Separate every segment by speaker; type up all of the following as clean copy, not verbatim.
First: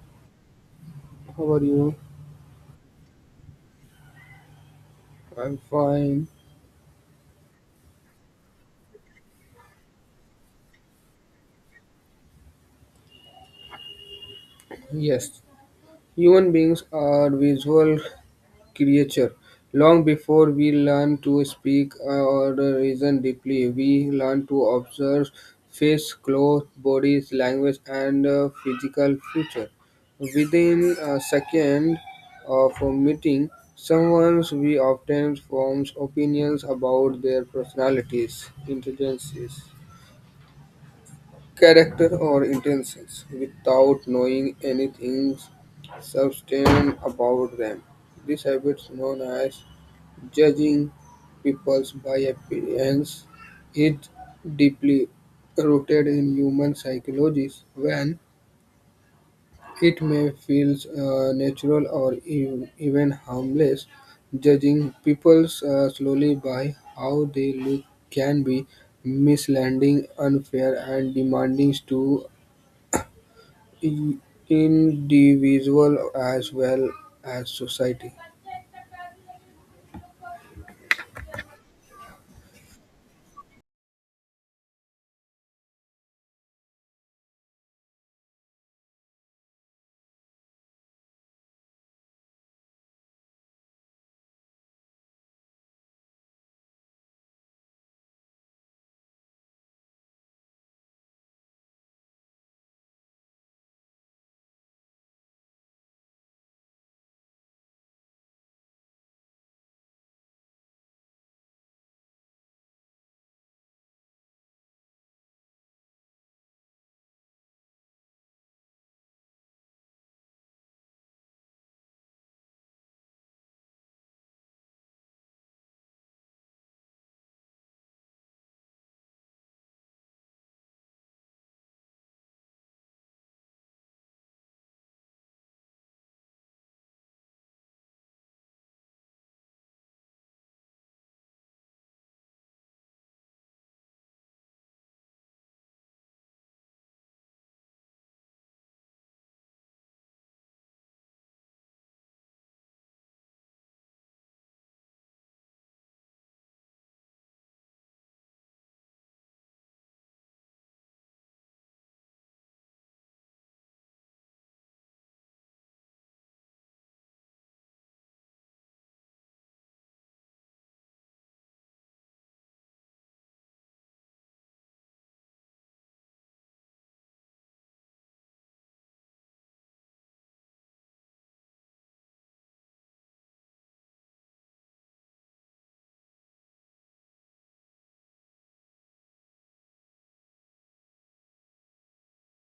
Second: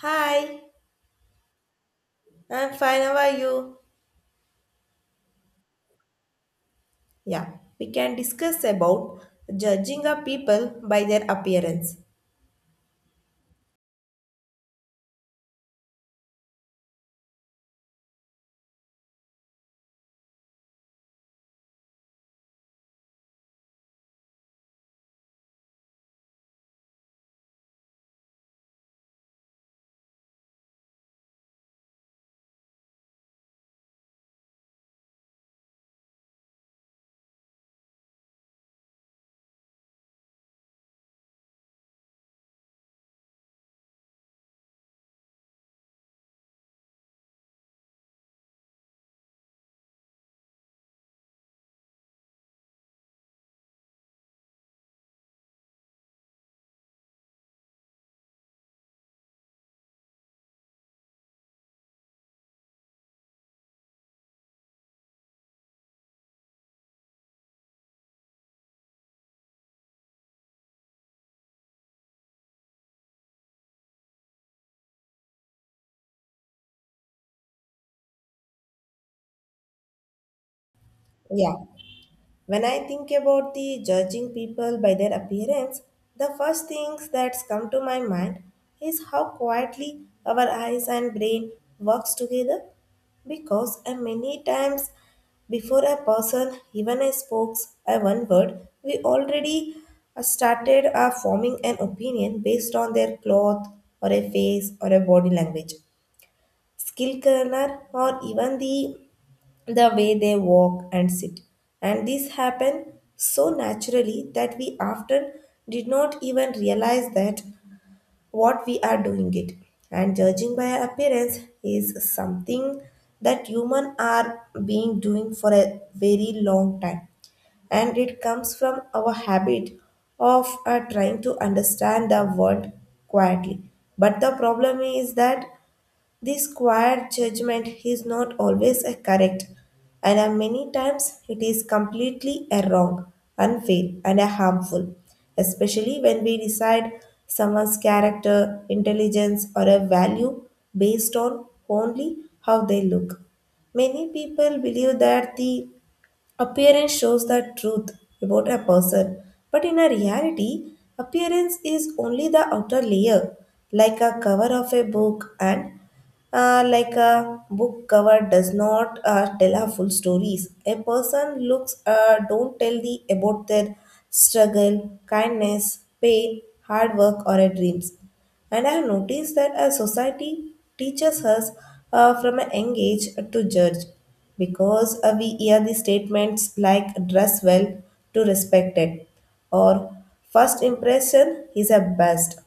Speaker 1: Hi,
Speaker 2: How are you?
Speaker 1: I'm fine. How are you?
Speaker 2: I'm fine.
Speaker 1: Yeah, we can discuss about judging a people by their appearance.
Speaker 2: Yes, human beings are visual creature. Long before we learn to speak or reason deeply, we learn to observe face, clothes, bodies, language, and physical feature. Within a second of a meeting, someone we often forms opinions about their personalities, intelligences. Character or intentions without knowing anything substantive about them. This habit known as judging people by appearance. Is deeply rooted in human psychology. When it may feel natural or even harmless. Judging people slowly by how they look can be misleading, unfair, and demanding to in individual as well as society.
Speaker 1: Yeah. When I think about the judging people by their appearance, the first things that come to my mind is how quietly our eyes and brain works together because many times before a person even speaks a one word we already started forming an opinion based on their cloth or a face or a body language skill color or even the way they walk and sit. And this happened so naturally that we often did not even realize that what we are doing it. And judging by appearance is something that human are being doing for a very long time. And it comes from our habit of trying to understand the world quietly. But the problem is that this quiet judgment is not always a correct, and many times it is completely a wrong, unfair, and a harmful, especially when we decide someone's character, intelligence, or a value based on only how they look. Many people believe that the Appearance shows the truth about a person, but in a reality, appearance is only the outer layer, like a cover of a book, and like a book cover does not tell a full stories. A person looks don't tell the about their struggle, kindness, pain, hard work, or a dreams. And I have noticed that our society teaches us from a young age to judge because we hear the statements like dress well to respect it or first impression is a best.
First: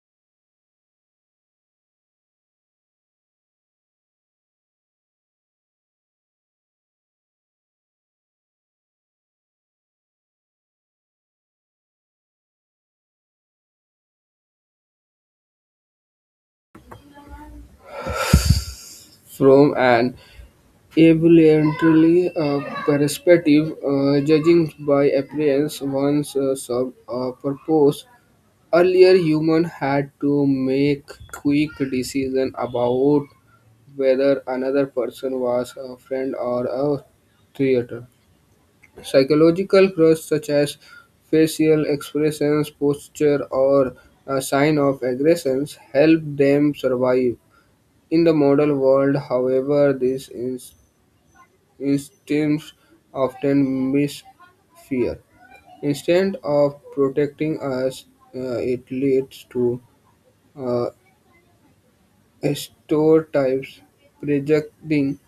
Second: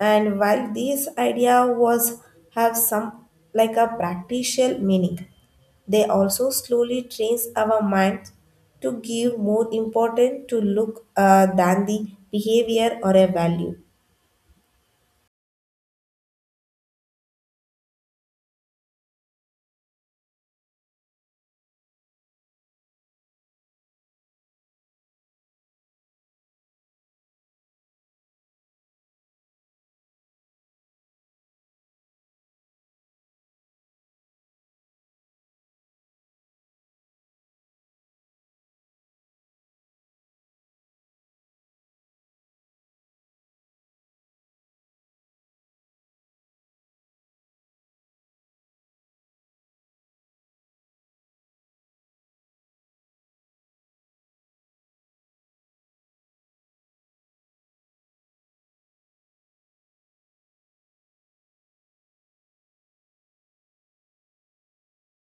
Speaker 1: And while this idea was have some like a practical meaning, they also slowly trains our mind to give more importance to look than the behavior or a value.
Speaker 2: From an evolutionary perspective, judging by appearance once served a purpose. Earlier, humans had to make quick decisions about whether another person was a friend or a traitor. Psychological cues such as facial expressions, posture, or a sign of aggressions help them survive. In the modern world, however, these instincts often miss fear. Instead of protecting us, it leads to uh, stereotypes, projecting,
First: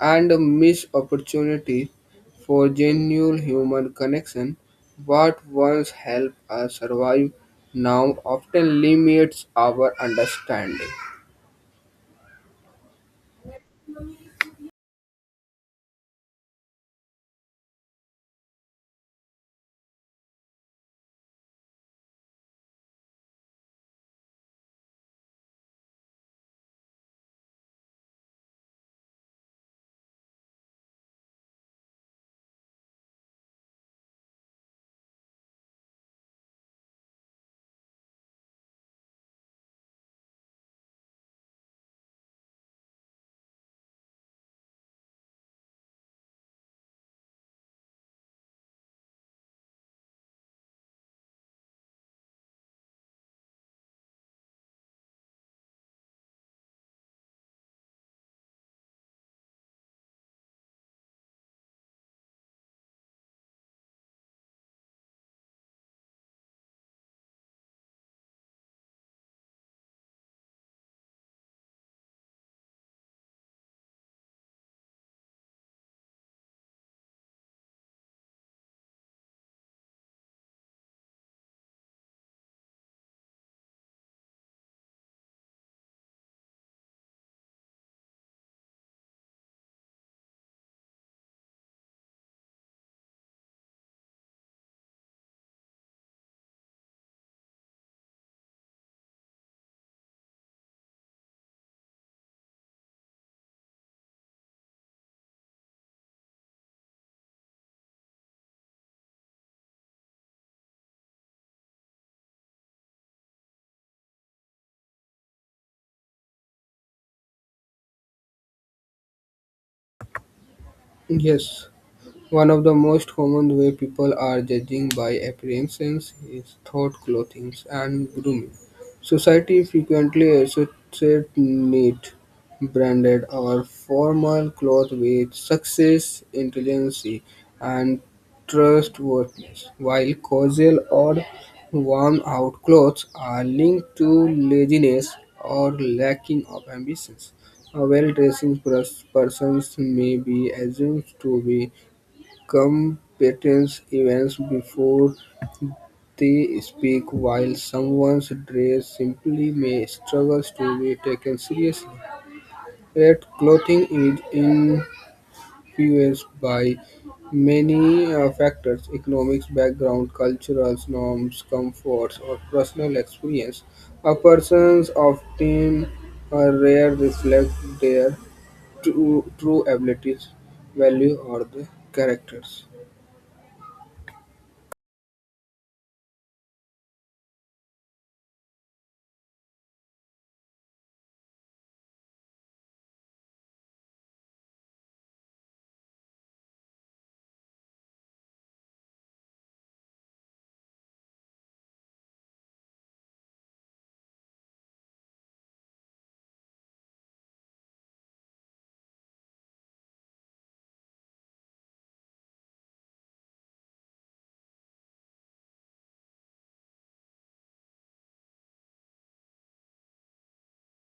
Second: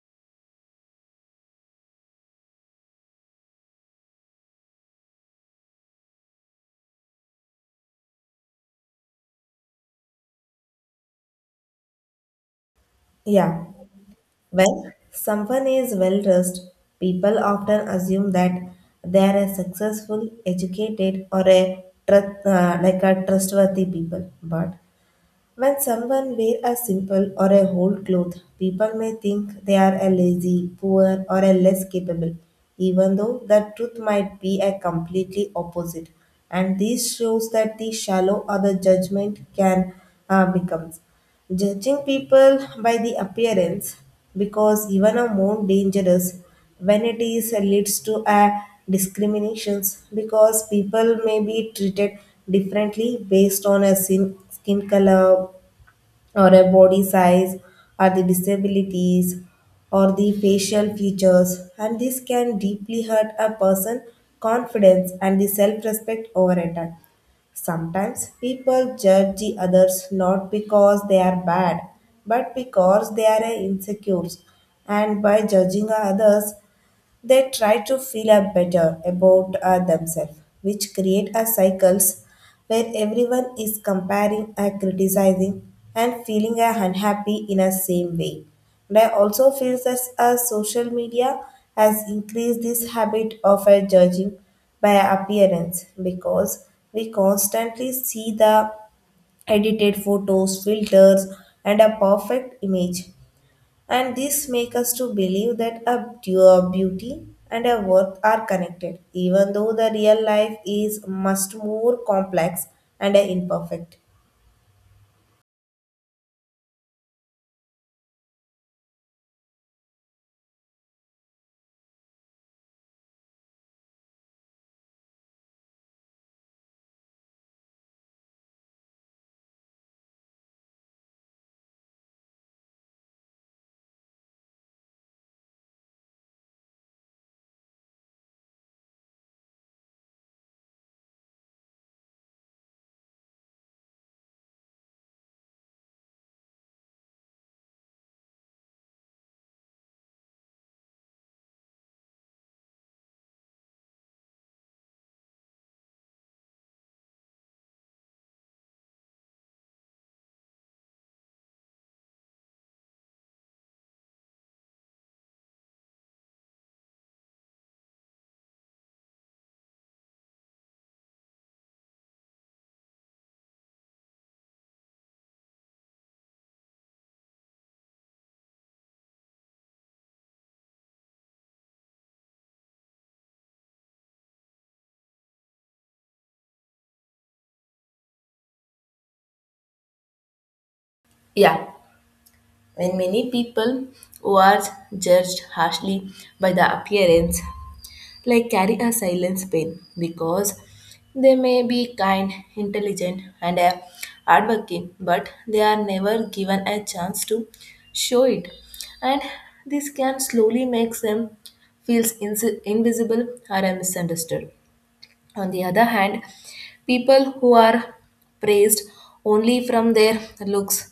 Speaker 2: and missed opportunities for genuine human connection, what once helped us survive now often limits our understanding.
Speaker 1: Yeah. When someone is well dressed, people often assume that they are a successful, educated, or a like a trustworthy people. But when someone wear a simple or a whole cloth, people may think they are a lazy, poor, or a less capable, even though the truth might be a completely opposite. And this shows that the shallow or the judgment can become. Judging people by the appearance because even a more dangerous when it is leads to a discriminations because people may be treated differently based on a skin color or a body size or the disabilities or the facial features and this can deeply hurt a person confidence and the self-respect over a time. Sometimes people judge the others not because they are bad, but because they are insecure. And by judging others, they try to feel a better about themselves, which create a cycles where everyone is comparing and criticizing and feeling unhappy in a same way. And I also feel that social media has increased this habit of judging by appearance because we constantly see the edited photos, filters, and a perfect image and this make us to believe that a pure beauty and a worth are connected even though the real life is much more complex and imperfect.
Speaker 2: Yes. One of the most common ways people are judging by appearances is through clothing and grooming. Society frequently associates neat, branded, or formal clothes with success, intelligence, and trustworthiness, while casual or worn-out clothes are linked to laziness or lacking of ambitions. A well-dressed person may be assumed to be competence events before they speak, while someone's dress simply may struggle to be taken seriously. Yet clothing is influenced by many factors: economics, background, cultural norms, comforts, or personal experience. A person's often rare reflect their true abilities, value, or the characters.
Speaker 1: Yeah. When many people who are judged harshly by the appearance like carry a silence pain because they may be kind, intelligent, and a hardworking, but they are never given a chance to show it. And this can slowly make them feel invisible or misunderstood. On the other hand, people who are praised only from their looks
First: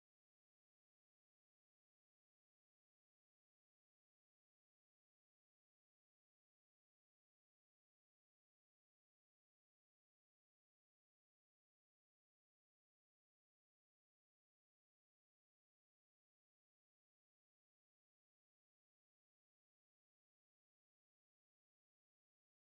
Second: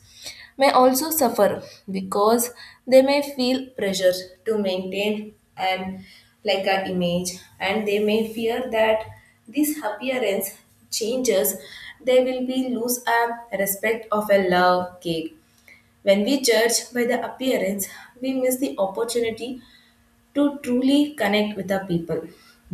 Speaker 1: may also suffer because they may feel pressure to maintain an like an image and they may fear that this appearance changes they will be lose a respect of a love cake. When we judge by the appearance we miss the opportunity to truly connect with our people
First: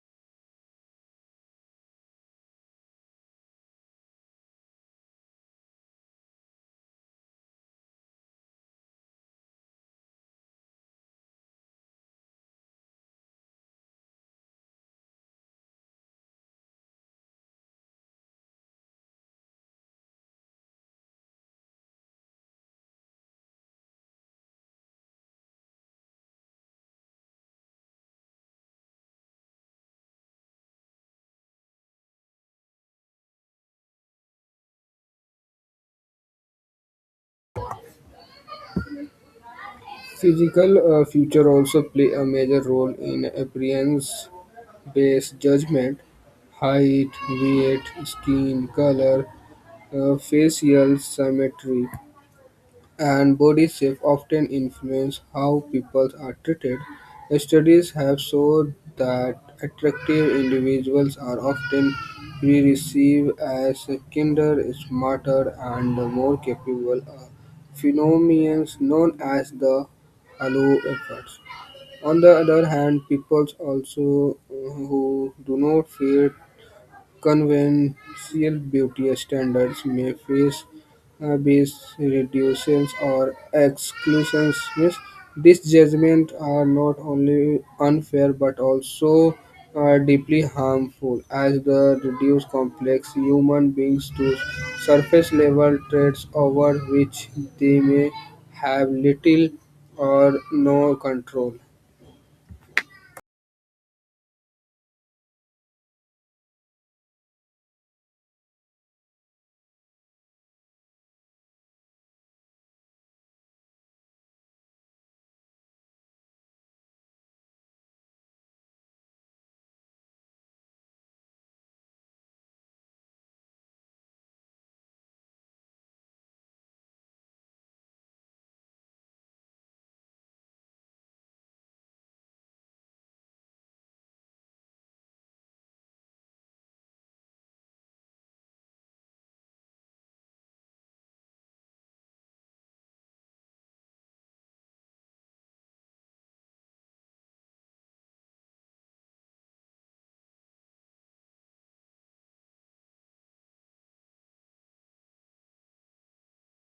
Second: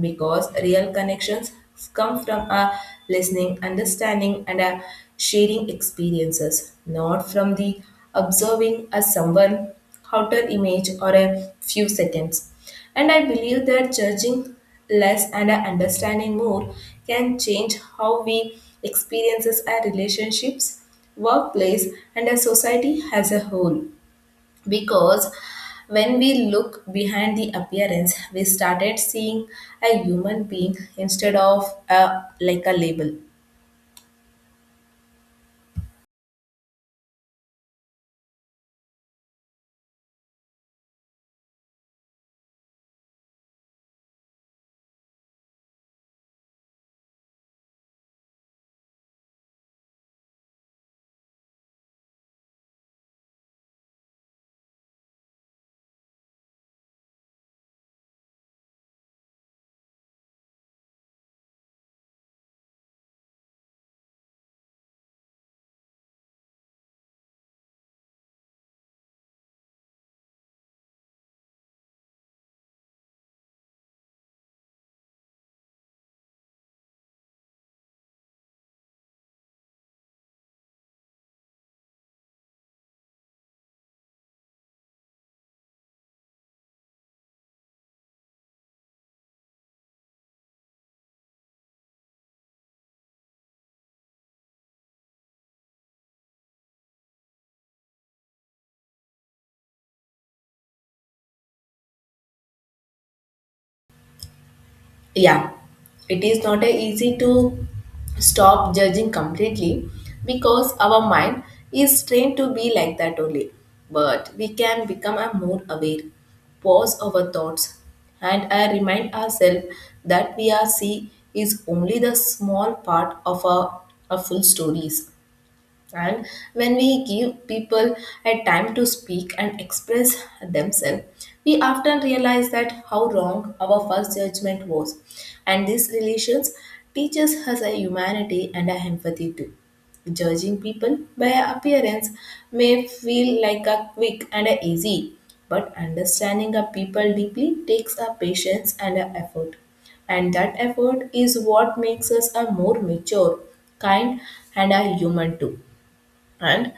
Speaker 1: because real connections come from a listening, understanding, and a sharing experiences, not from the observing as someone outer image or a few seconds. And I believe that judging less and our understanding more can change how we experiences our relationships, workplace, and our society as a whole because when we look behind the appearance we started seeing a human being instead of a like a label.
Speaker 2: Physical feature also play a major role in appearance-based judgment. Height, weight, skin color, facial symmetry and body shape often influence how people are treated. Studies have shown that attractive individuals are often perceived as kinder, smarter, and more capable, a phenomenon known as the halo effect. On the other hand, people also who do not feel conventional beauty standards may face bias, reductions, or exclusions. Means these judgments are not only unfair but also deeply harmful, as they reduce complex human beings to surface level traits over which they may have little or no control.
Speaker 1: Yeah, it is not a easy to stop judging completely because our mind is trained to be like that only but we can become a more aware pause our thoughts and I remind ourselves that we are see is only the small part of our full stories. And when we give people a time to speak and express themselves, we often realize that how wrong our first judgment was. And these relations teaches us a humanity and a empathy too. Judging people by appearance may feel like a quick and a easy, but understanding a people deeply takes a patience and a effort and that effort is what makes us a more mature, kind, and a human too. And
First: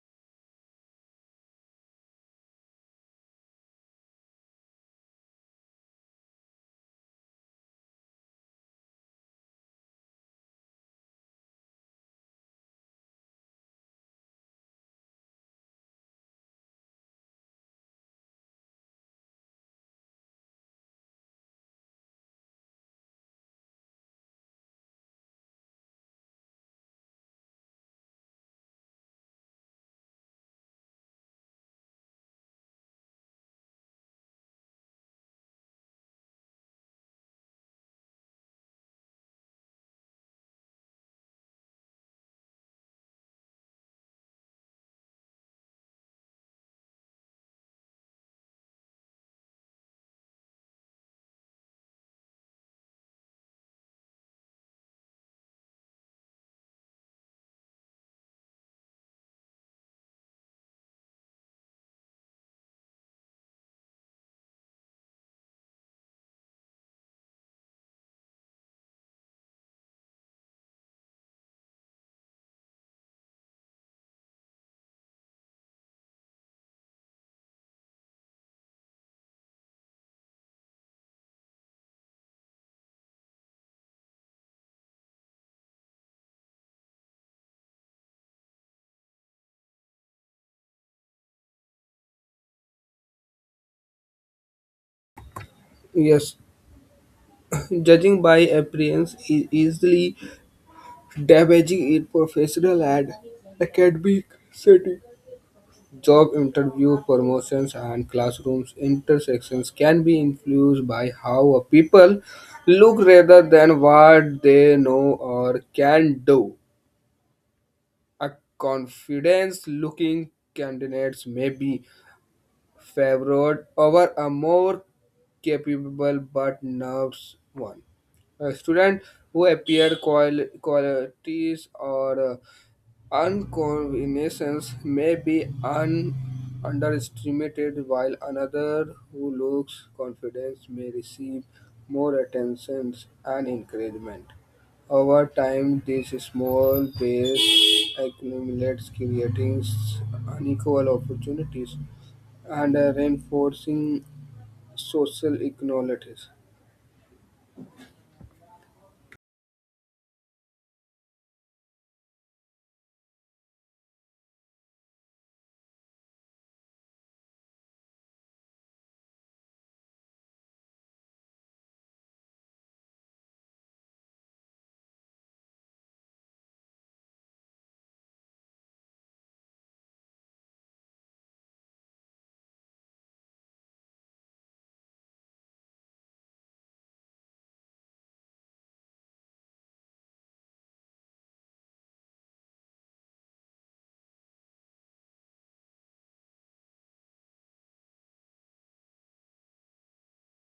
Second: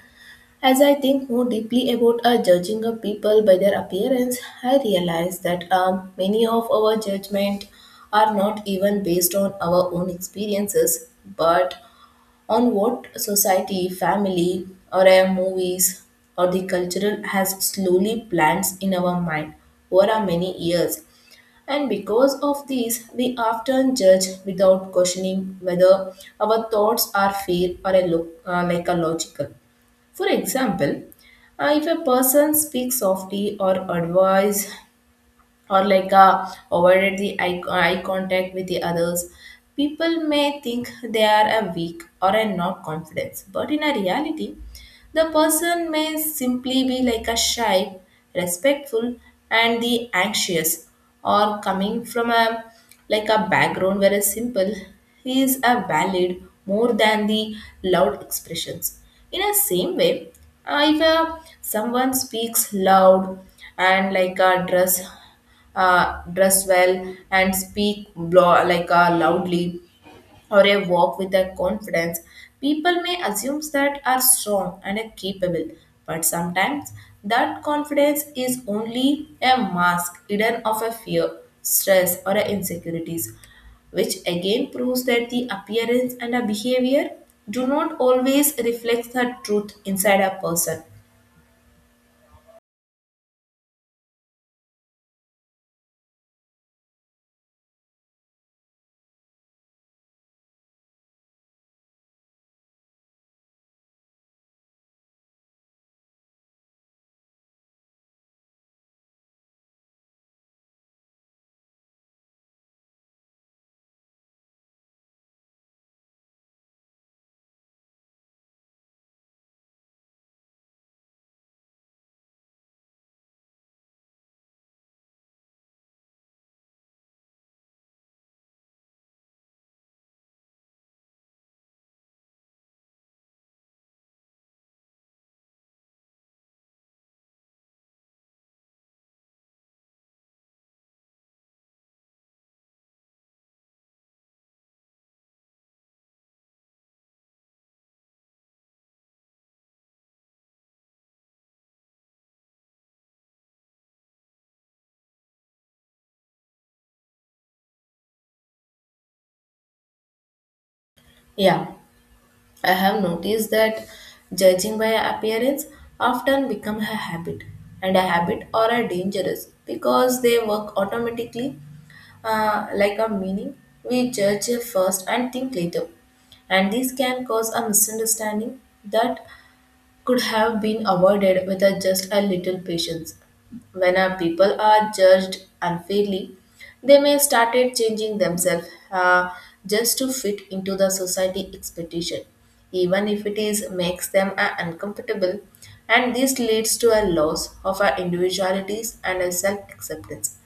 Speaker 1: as I think more deeply about our judging of people by their appearance, I realize that many of our judgment are not even based on our own experiences, but on what society, family, or our movies or the cultural has slowly plants in our mind over our many years. And because of this, we often judge without questioning whether our thoughts are fair or a like a logical. For example, if a person speaks softly or advises or like avoided the eye contact with the others people may think they are a weak or a not confident but in a reality the person may simply be like a shy respectful and the anxious or coming from a like a background where a simple is a valid more than the loud expressions in a same way. If someone speaks loud and like a dress dress well and speak loudly or a walk with a confidence people may assume that are strong and are capable but sometimes that confidence is only a mask hidden of a fear stress or a insecurities which again proves that the appearance and a behavior do not always reflect the truth inside a person.
Speaker 2: Yes, judging by appearance is easily damaging in professional and academic setting. Job interview, promotions, and classrooms intersections can be influenced by how a people look rather than what they know or can do. A confidence-looking candidates may be favored over a more capable but nervous one. A student who appear qualities or unconvenience may be underestimated while another who looks confident may receive more attention and encouragement. Over time, this small base accumulates, creating unequal opportunities and reinforcing social inequalities.
Speaker 1: Yeah, I have noticed that judging by appearance often become a habit, and a habit or a dangerous because they work automatically like a meaning. We judge first and think later, and this can cause a misunderstanding that could have been avoided with a- just a little patience. When our people are judged unfairly, they may start changing themselves just to fit into the society expectation, even if it is makes them uncomfortable, and this leads to a loss of our individualities and a self-acceptance.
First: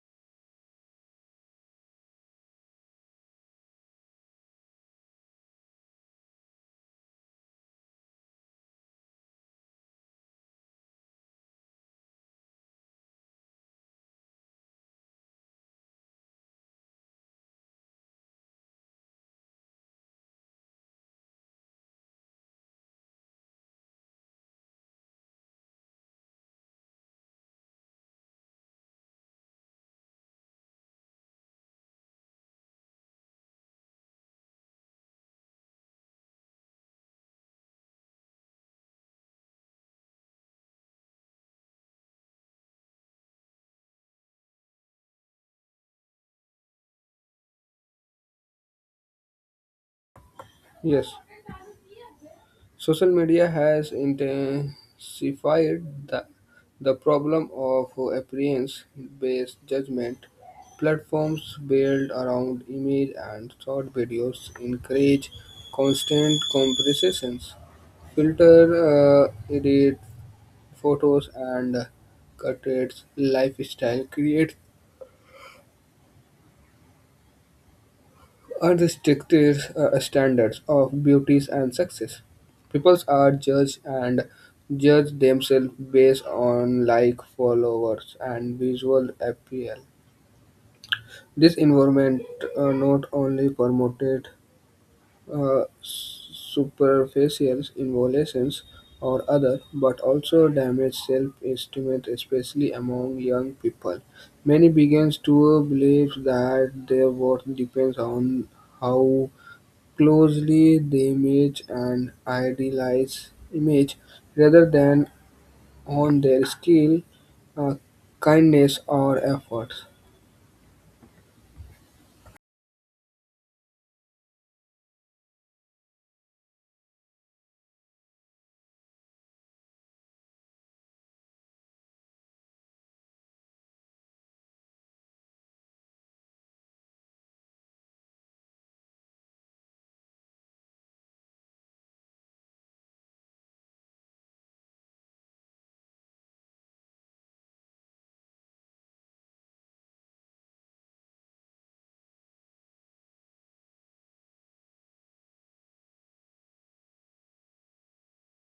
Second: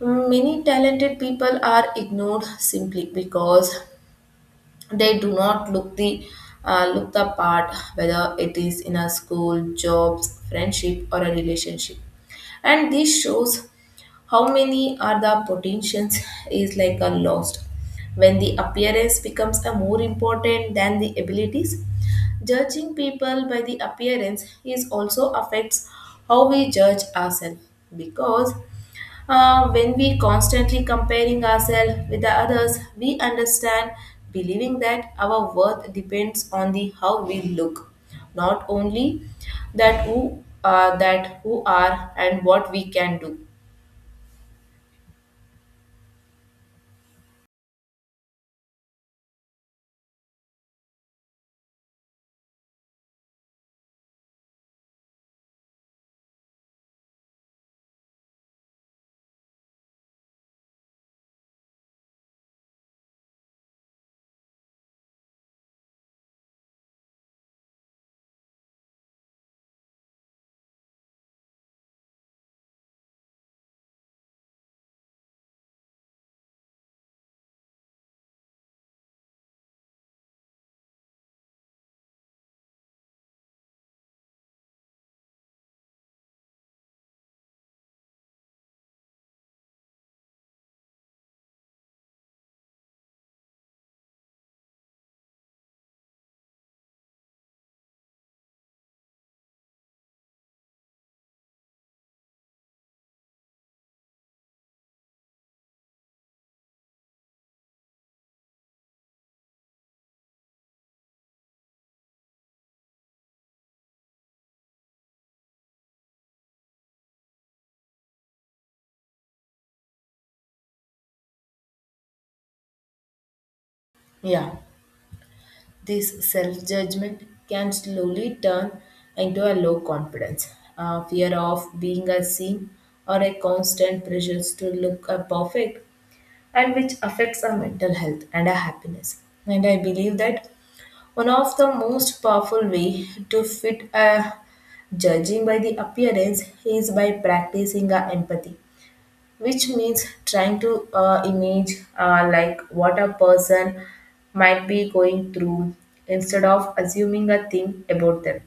Speaker 1: Many talented people are ignored simply because they do not look the look the part whether it is in a school jobs friendship or a relationship and this shows how many are the potentials is like a lost when the appearance becomes a more important than the abilities. Judging people by the appearance is also affects how we judge ourselves because when we constantly comparing ourselves with the others we understand believing that our worth depends on the how we look not only that who that who are and what we can do.
Speaker 2: Yes. Social media has intensified the, the problem of appearance based judgment. Platforms built around image and short videos encourage constant comparisons. Filter, edit photos, and cut its lifestyle create are the strictest standards of beauties and success. People are judged and judge themselves based on like followers and visual appeal. This environment not only promoted superficial involutions or other, but also damaged self-esteem, especially among young people. Many begins to believe that their worth depends on how closely the image and idealize image rather than on their skill, uh, kindness, or efforts.
Speaker 1: Yeah. This self judgment can slowly turn into a low confidence, a fear of being unseen, or a constant pressure to look perfect and which affects our mental health and our happiness. And I believe that one of the most powerful way to fit a judging by the appearance is by practicing our empathy which means trying to image like what a person might be going through instead of assuming a thing about them.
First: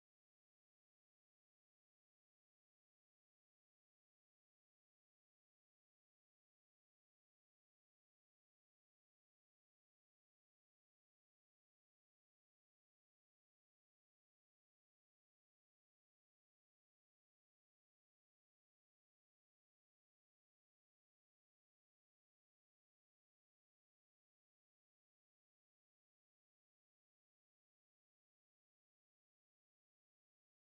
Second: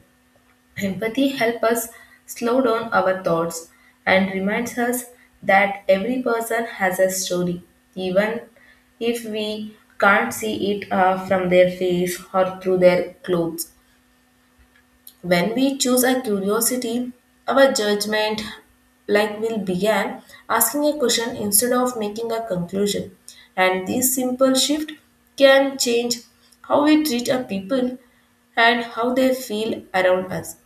Speaker 1: Empathy helps us slow down our thoughts and reminds us that every person has a story even if we can't see it from their face or through their clothes. When we choose a curiosity, our judgment, like Will begin asking a question instead of making a conclusion. And this simple shift can change how we treat a people and how they feel around us.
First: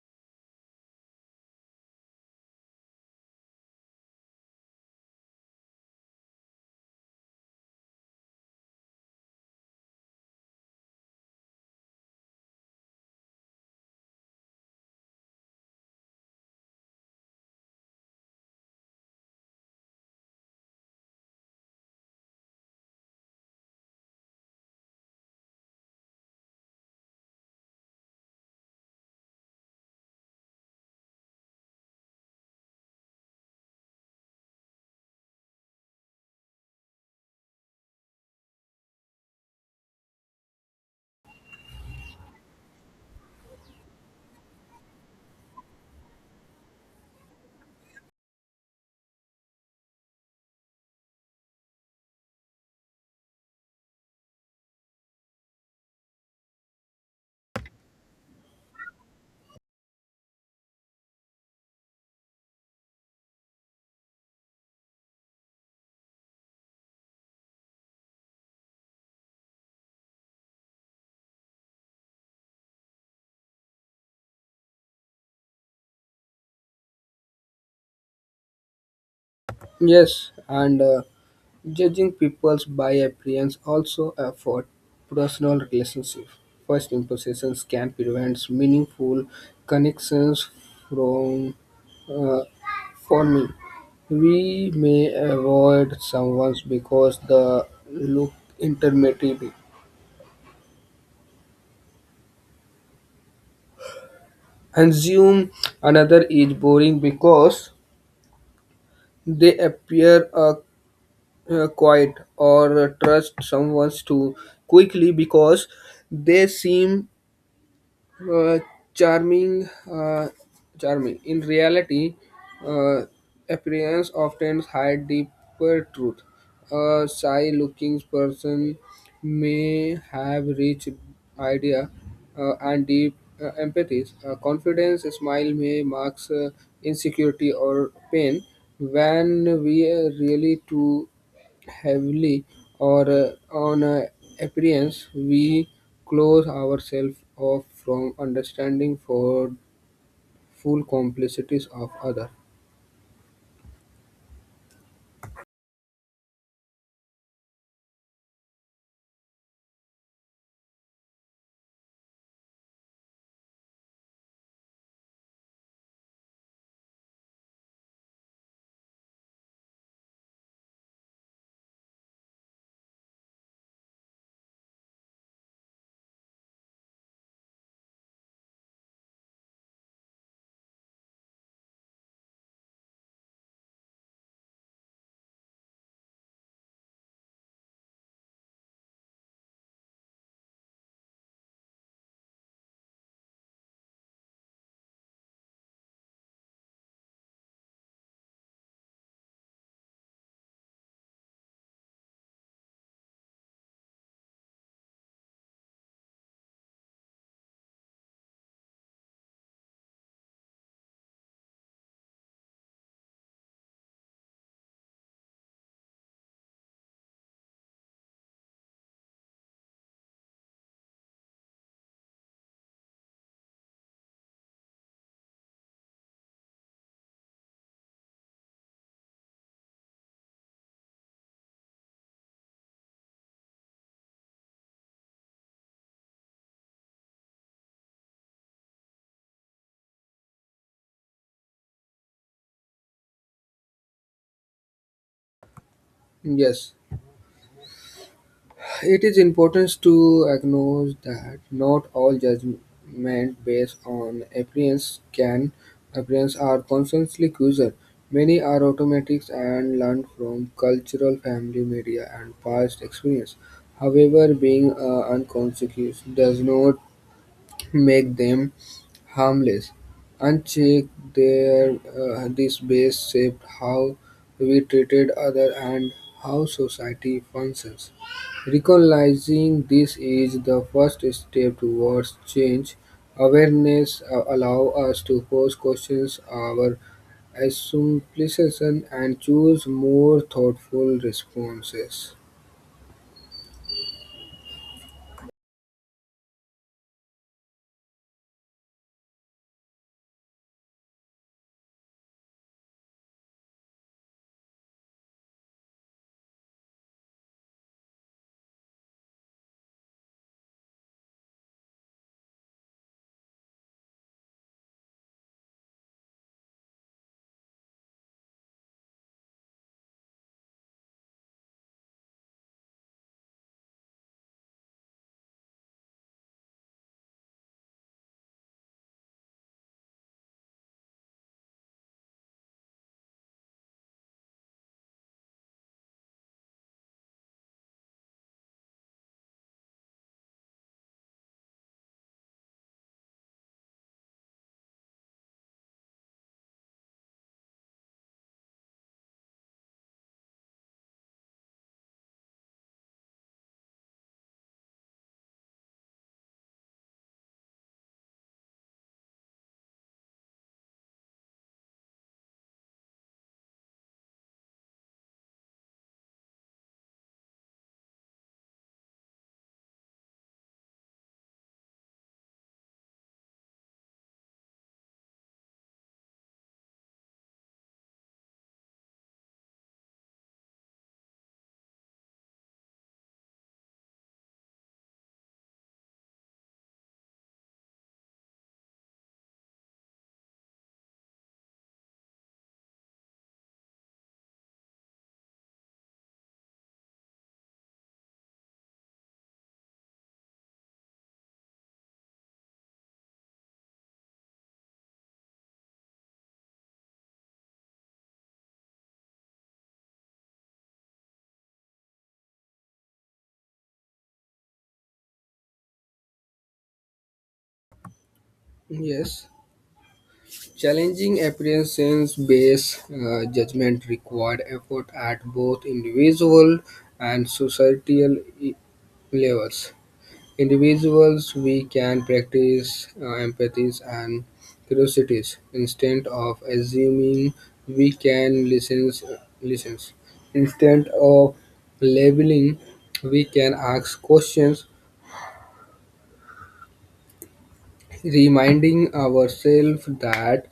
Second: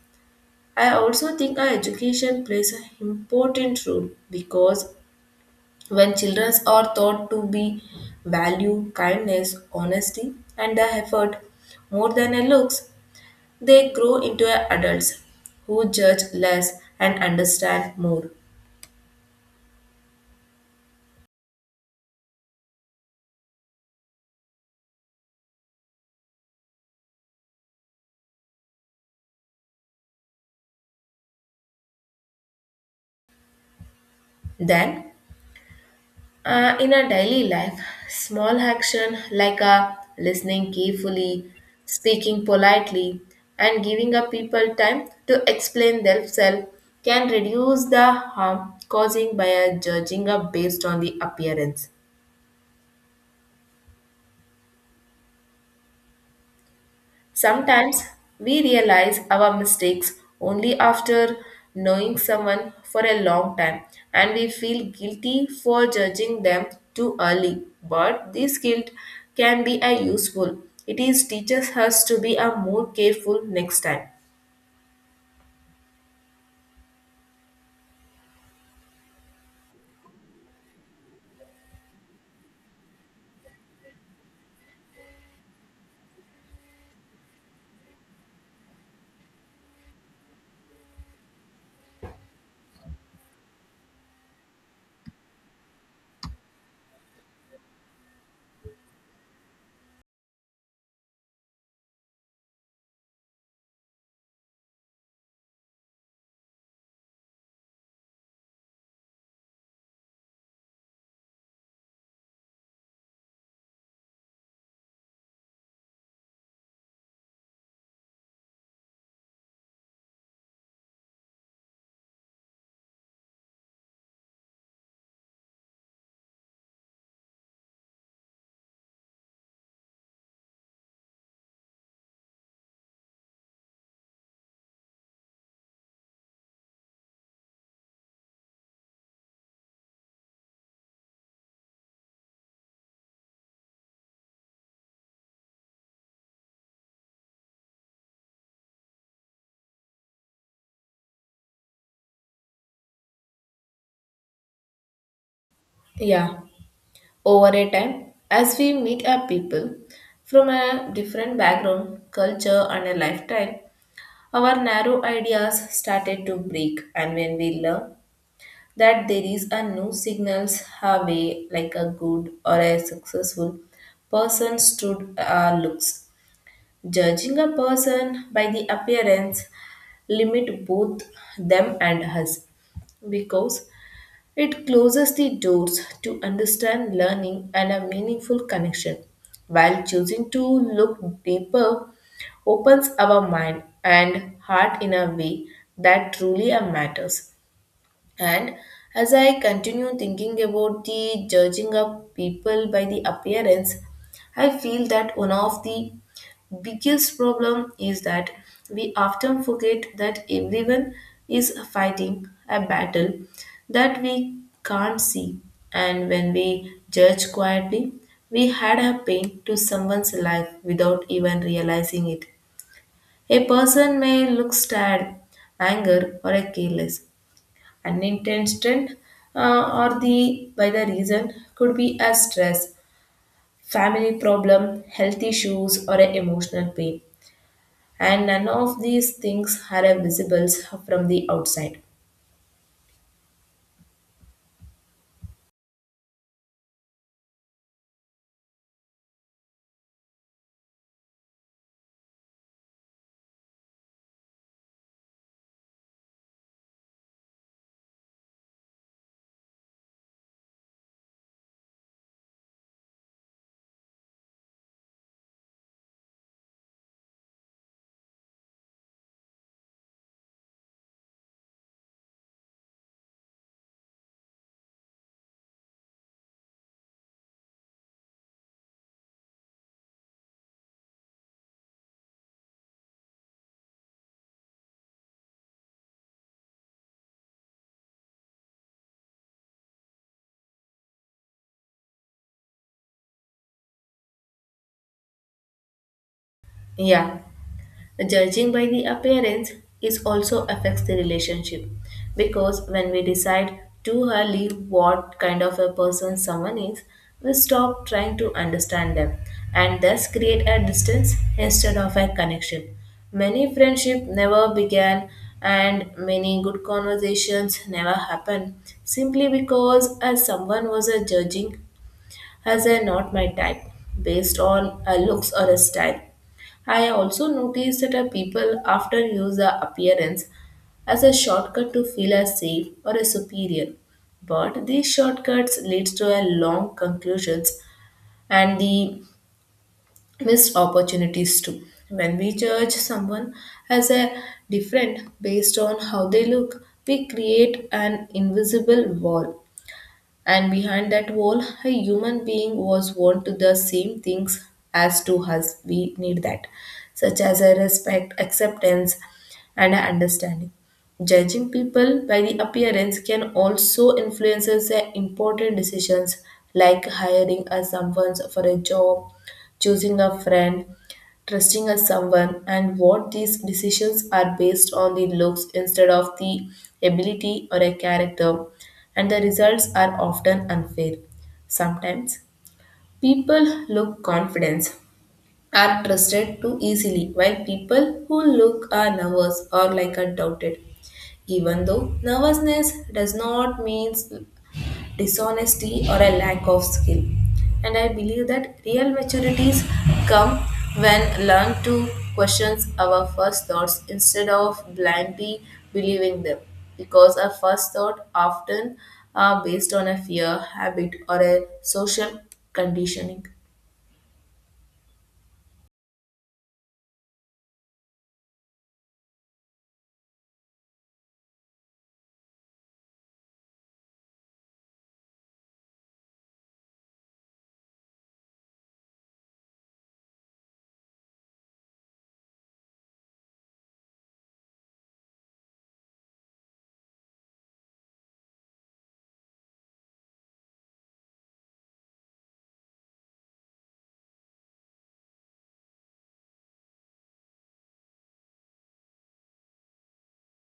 Speaker 1: I also think our education plays an important role because when children are taught to be value, kindness, honesty, and the effort more than a looks, they grow into adults who judge less and understand more. Then, in our daily life, small action like a listening carefully, speaking politely, and giving a people time to explain themselves can reduce the harm causing by a judging a based on the appearance. Sometimes we realize our mistakes only after knowing someone for a long time and we feel guilty for judging them too early. But this guilt can be a useful. It is teaches us to be a more careful next time.
Speaker 2: Yes, and judging peoples by appearance also affect personal relationship. First impressions can prevent meaningful connections from uh, forming. We may avoid someone because the look intimidating, assume another is boring because they appear quiet, or trust someone too quickly because they seem uh, charming, charming. In reality, uh, appearance often hides deeper truth. A shy-looking person may have rich idea and deep empathies. A confidence a smile may mask insecurity or pain when we are really too heavily or on appearance, we close ourselves off from understanding for full complexities of other.
Speaker 1: Yeah, over a time, as we meet our people from a different background, culture, and a lifetime, our narrow ideas started to break. And when we learn that there is a no signals her way like a good or a successful person stood looks judging a person by the appearance limit both them and us because it closes the doors to understand learning and a meaningful connection while choosing to look deeper opens our mind and heart in a way that truly matters. And as I continue thinking about the judging of people by the appearance, I feel that one of the biggest problem is that we often forget that everyone is fighting a battle that we can't see. And when we judge quietly, we add a pain to someone's life without even realizing it. A person may look sad, anger, or a careless, unintentional or the by the reason could be a stress family problem health issues or a emotional pain, and none of these things are visible from the outside.
Speaker 2: Yes, it is important to acknowledge that not all judgment based on appearance can appearance are constantly causal. Many are automatic and learned from cultural, family, media, and past experience. However, being unconscious does not make them harmless. Uncheck their this base shaped how we treated other and how society functions. Recognizing this is the first step towards change. Awareness allow us to pose questions our assumptions and choose more thoughtful responses.
Speaker 1: Yeah, judging by the appearance is also affects the relationship because when we decide too early what kind of a person someone is, we stop trying to understand them and thus create a distance instead of a connection. Many friendship never began and many good conversations never happen simply because as someone was a judging as they are not my type, based on a looks or a style. I also noticed that a people often use their appearance as a shortcut to feel as safe or a superior. But these shortcuts leads to a long conclusions and the missed opportunities too. When we judge someone as a different based on how they look, we create an invisible wall, and behind that wall, a human being was want to the same things as to us. We need that, such as a respect, acceptance, and a understanding. Judging people by the appearance can also influence their important decisions like hiring a someone for a job, choosing a friend, trusting as someone and what these decisions are based on the looks instead of the ability or a character, and the results are often unfair. Sometimes people look confidence are trusted too easily while people who look are nervous or like are doubted, even though nervousness does not mean dishonesty or a lack of skill. And I believe that real maturities come when learn to question our first thoughts instead of blindly believing them, because our first thought often are based on a fear, habit, or a social conditioning.
Speaker 2: Yes. Challenging apprehensions based judgment required effort at both individual and societal levels. Individuals, we can practice empathies and curiosities instead of assuming we can listen. Listen. Instead of labeling, we can ask questions reminding ourselves that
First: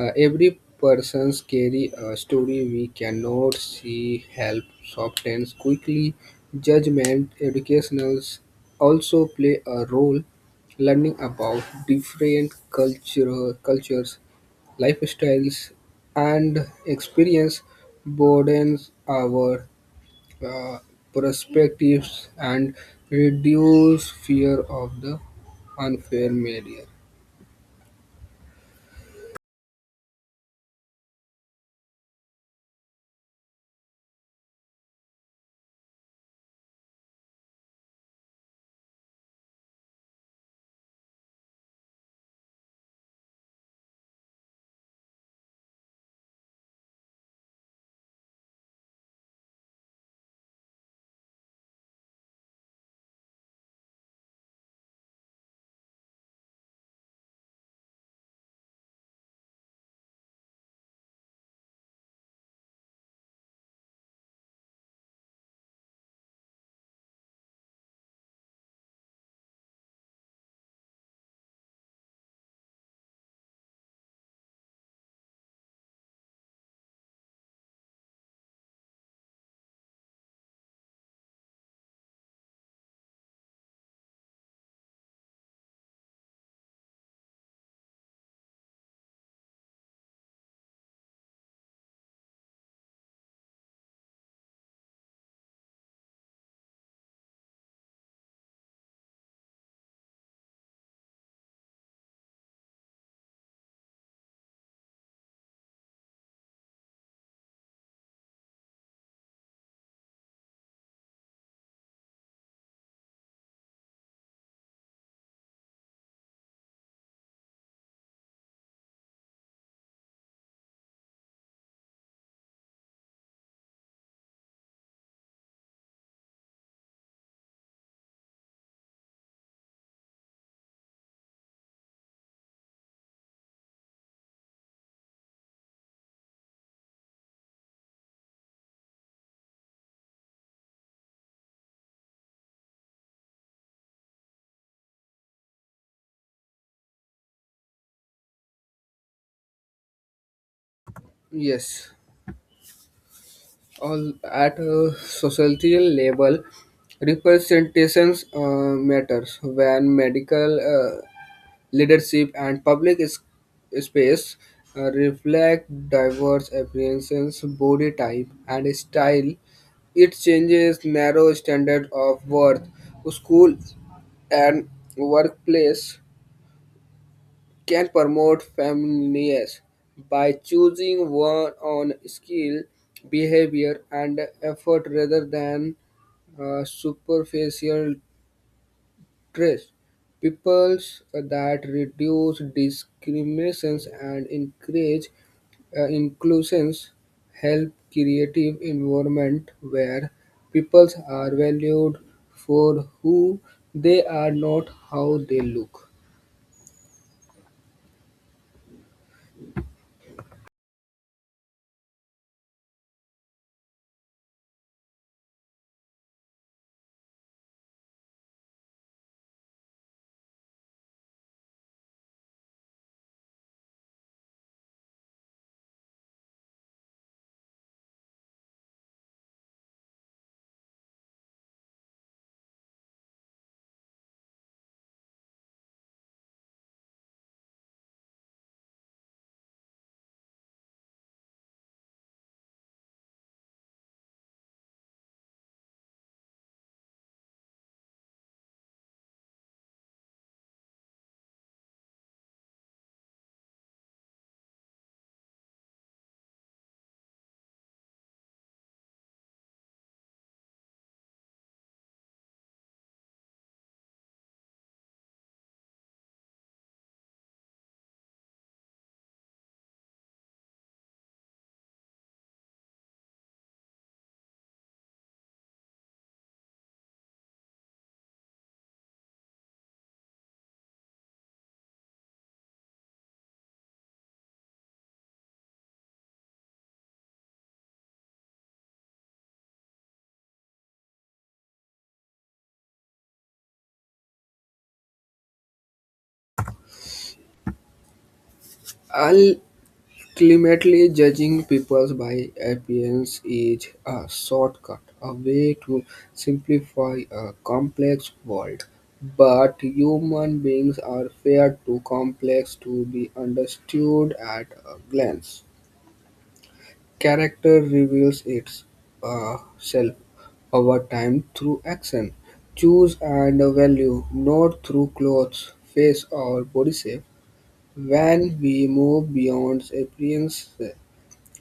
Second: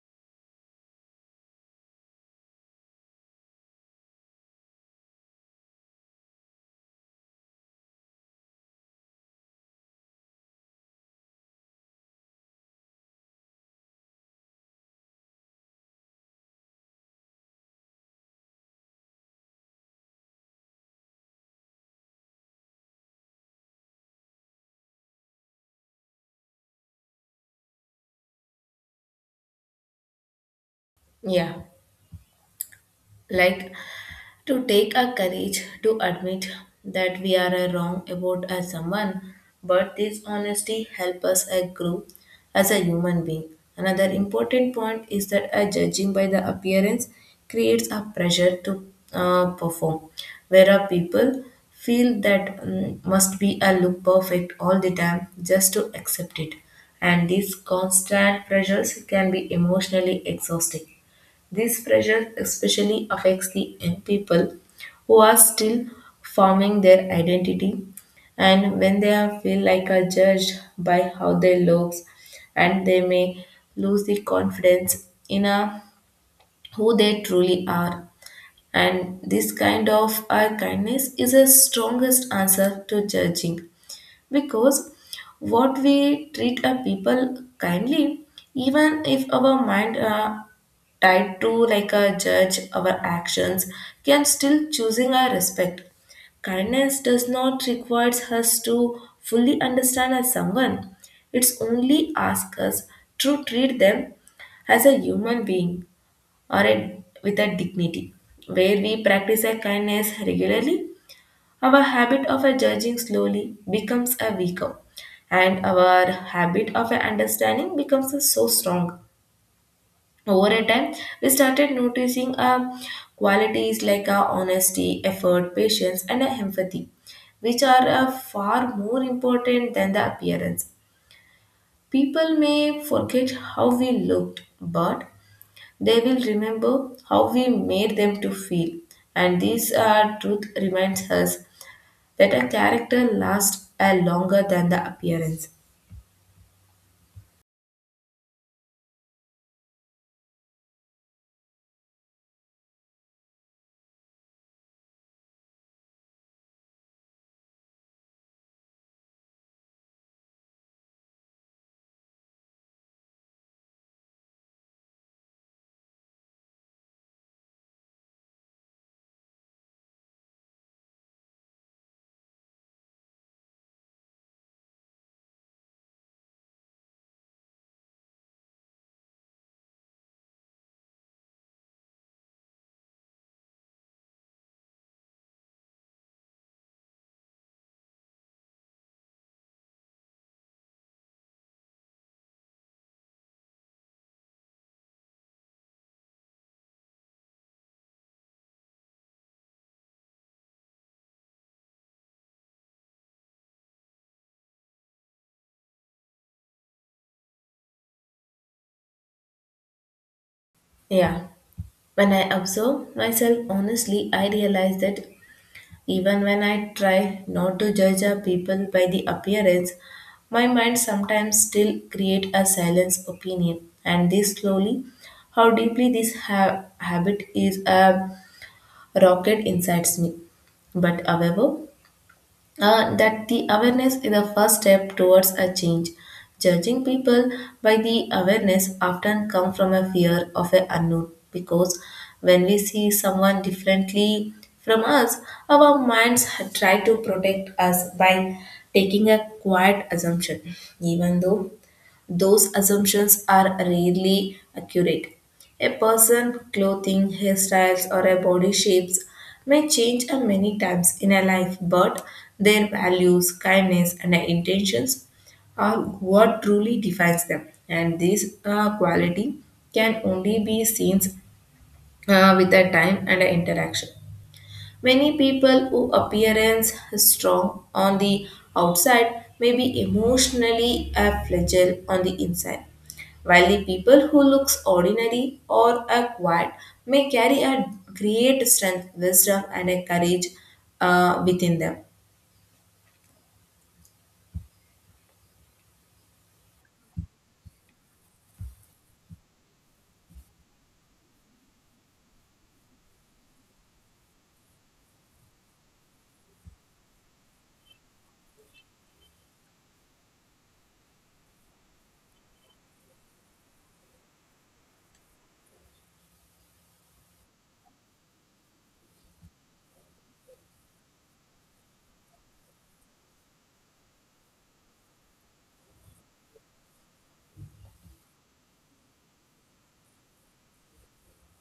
Speaker 2: every person's carry a story we cannot see help softens quickly judgment educationals also play a role learning about different cultural cultures lifestyles and experience broadens our uh, perspectives and reduce fear of the unfair media.
Speaker 1: Yeah, like to take our courage to admit that we are wrong about as someone, but this honesty help us a grow as a human being. Another important point is that a judging by the appearance creates a pressure to perform where our people feel that must be a look perfect all the time just to accept it, and these constant pressures can be emotionally exhausting. This pressure especially affects the young people who are still forming their identity, and when feel like are judged by how they look, and they may lose the confidence in a, who they truly are. And this kind of kindness is a strongest answer to judging, because what we treat a people kindly, even if our mind tied to like a judge our actions, can still choosing our respect. Kindness does not require us to fully understand as someone, it's only ask us to treat them as a human being or a, with a dignity. Where we practice a kindness regularly, our habit of a judging slowly becomes a weaker, and our habit of a understanding becomes a so strong. Over a time, we started noticing qualities like honesty, effort, patience, and empathy, which are far more important than the appearance. People may forget how we looked, but they will remember how we made them to feel. And this truth reminds us that a character lasts a longer than the appearance.
Speaker 2: Yes, all at a societal level, representations matters when medical uh, leadership and public space reflect diverse appearances, body type, and style. It changes narrow standard of worth, school, and workplace can promote families by choosing one on skill, behavior, and effort rather than superficial traits. Peoples that reduce discriminations and encourage inclusions help creative environment where peoples are valued for who they are, not how they look.
Speaker 1: Yeah, when I observe myself honestly, I realize that even when I try not to judge a people by the appearance, my mind sometimes still create a silence opinion, and this slowly, how deeply this habit is a rocket inside me. But however, that the awareness is the first step towards a change. Judging people by the awareness often come from a fear of a unknown, because when we see someone differently from us, our minds try to protect us by taking a quiet assumption, even though those assumptions are rarely accurate. A person, clothing, hairstyles, or a body shapes may change a many times in a life, but their values, kindness, and intentions are what truly defines them. And this quality can only be seen with the time and the interaction. Many people who appearance strong on the outside may be emotionally a fragile on the inside, while the people who looks ordinary or are quiet may carry a great strength, wisdom, and a courage within them.
Speaker 2: I'll ultimately, judging people by appearance is a shortcut, a way to simplify a complex world. But human beings are far too complex to be understood at a glance. Character reveals its self over time through action, choose and value, not through clothes, face, or body shape. When we move beyond appearance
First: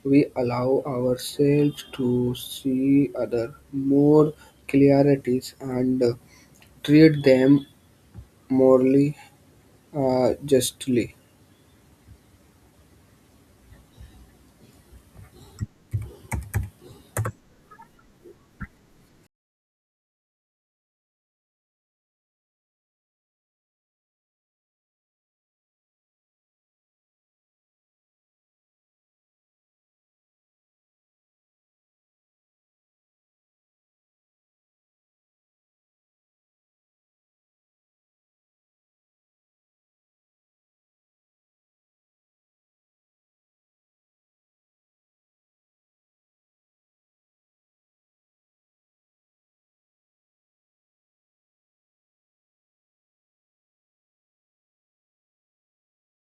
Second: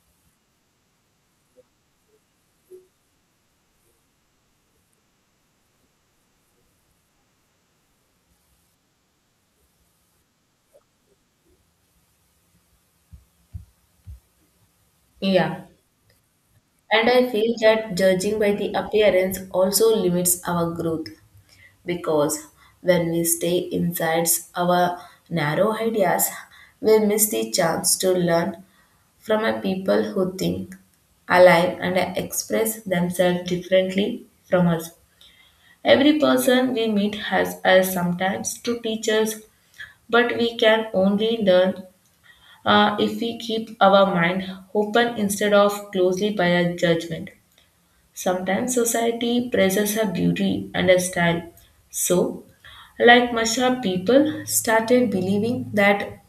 Speaker 2: we allow ourselves to see other more clarities and treat them morally justly.
Speaker 1: Yeah. And I feel that judging by the appearance also limits our growth because when we stay inside our narrow ideas, we miss the chance to learn from a people who think, alive, and express themselves differently from us. Every person we meet has us sometimes to teach us, but we can only learn if we keep our mind open instead of closely by a judgment. Sometimes society praises her beauty and her style. So, like Masha, people started believing that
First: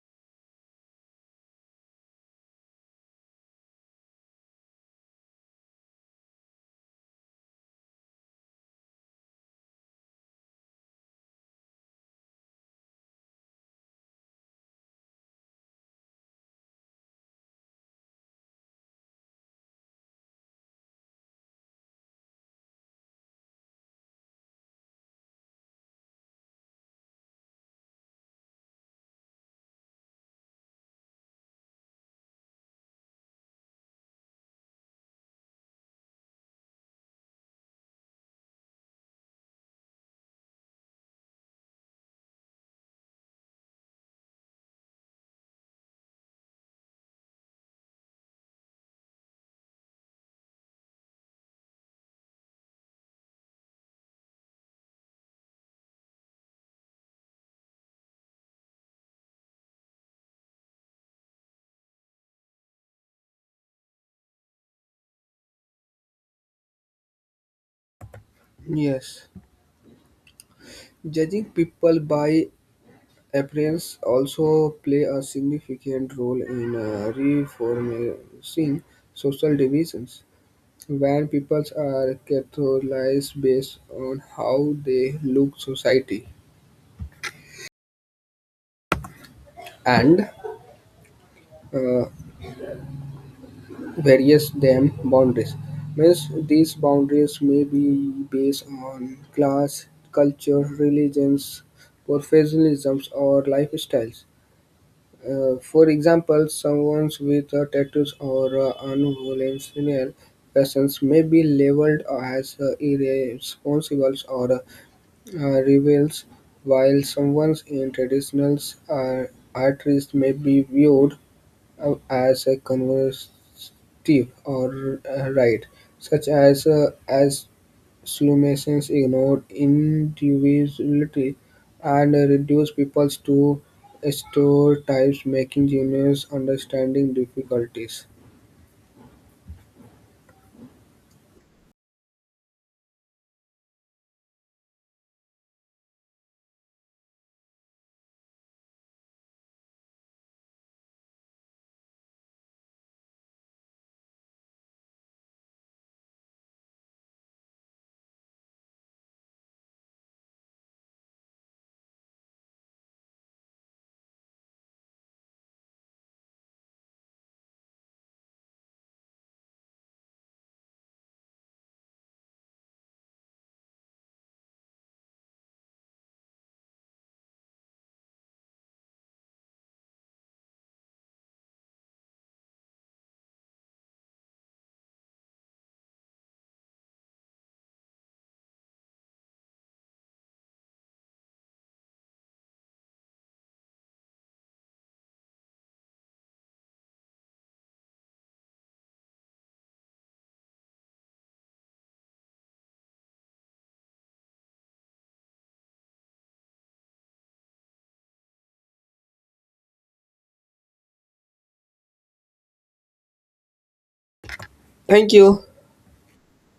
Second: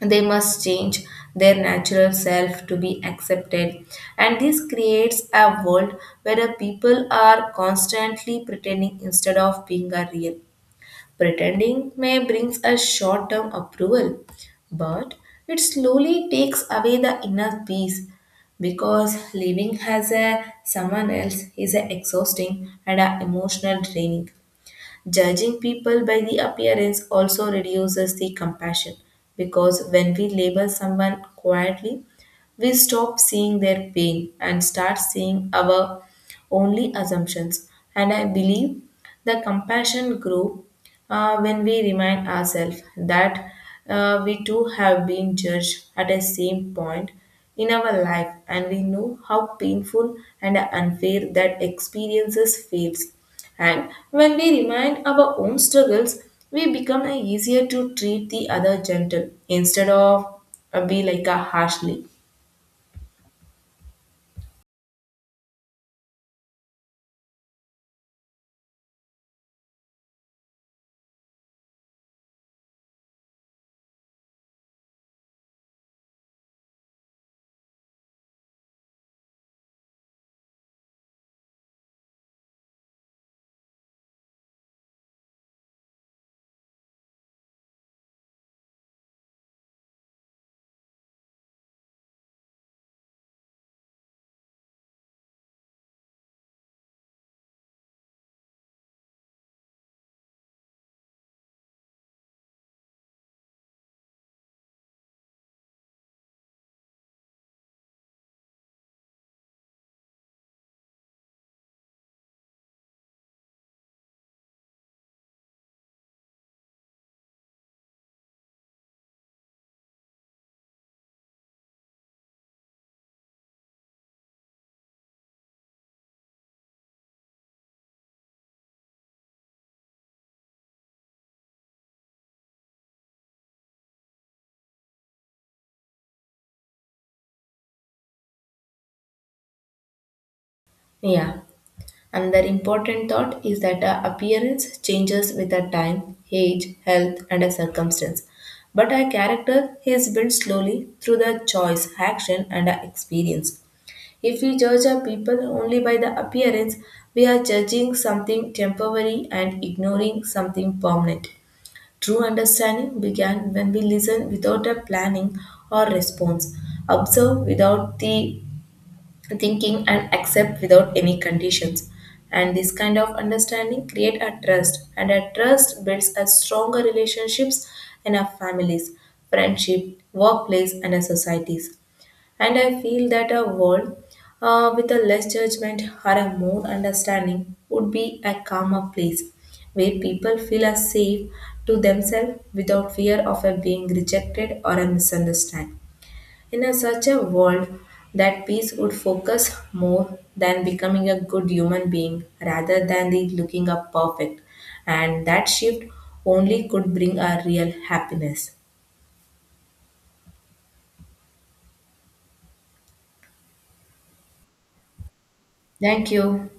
Speaker 1: they must change their natural self to be accepted, and this creates a world where the people are constantly pretending instead of being a real. Pretending may brings us short term approval, but it slowly takes away the inner peace because living as a someone else is a exhausting and a emotional draining. Judging people by the appearance also reduces the compassion because when we label someone quietly, we stop seeing their pain and start seeing our only assumptions. And I believe the compassion grew when we remind ourselves that we too have been judged at the same point in our life, and we know how painful and unfair that experiences feels. And when we remind our own struggles, we become easier to treat the other gentle instead of be like a harshly.
Speaker 2: Yes, judging people by appearance also play a significant role in reforming social divisions. When people are categorized based on how they look society and uh, various them boundaries means these boundaries may be based on class culture religions professionalisms or lifestyles. For example someone with a tattoos or unvolutionary persons may be labeled as irresponsible or rebels while someone in traditional uh, artists may be viewed as a conversative or right, such as solutions ignored individuality and reduce people to stereotypes, making genius understanding difficulties.
Speaker 1: Yeah. Another important thought is that our appearance changes with our time, age, health, and our circumstance. But our character is built slowly through the choice, action, and our experience. If we judge our people only by the appearance, we are judging something temporary and ignoring something permanent. True understanding began when we listen without a planning or response, observe without the thinking and accept without any conditions, and this kind of understanding create a trust, and a trust builds a stronger relationships in our families, friendship, workplace and our societies. And I feel that a world with a less judgment or a more understanding would be a calmer place where people feel as safe to themselves without fear of a being rejected or a misunderstanding. In a such a world, that peace would focus more than becoming a good human being rather than the looking up perfect. And that shift only could bring a real happiness.
Speaker 2: Thank you.
Speaker 1: Thank you.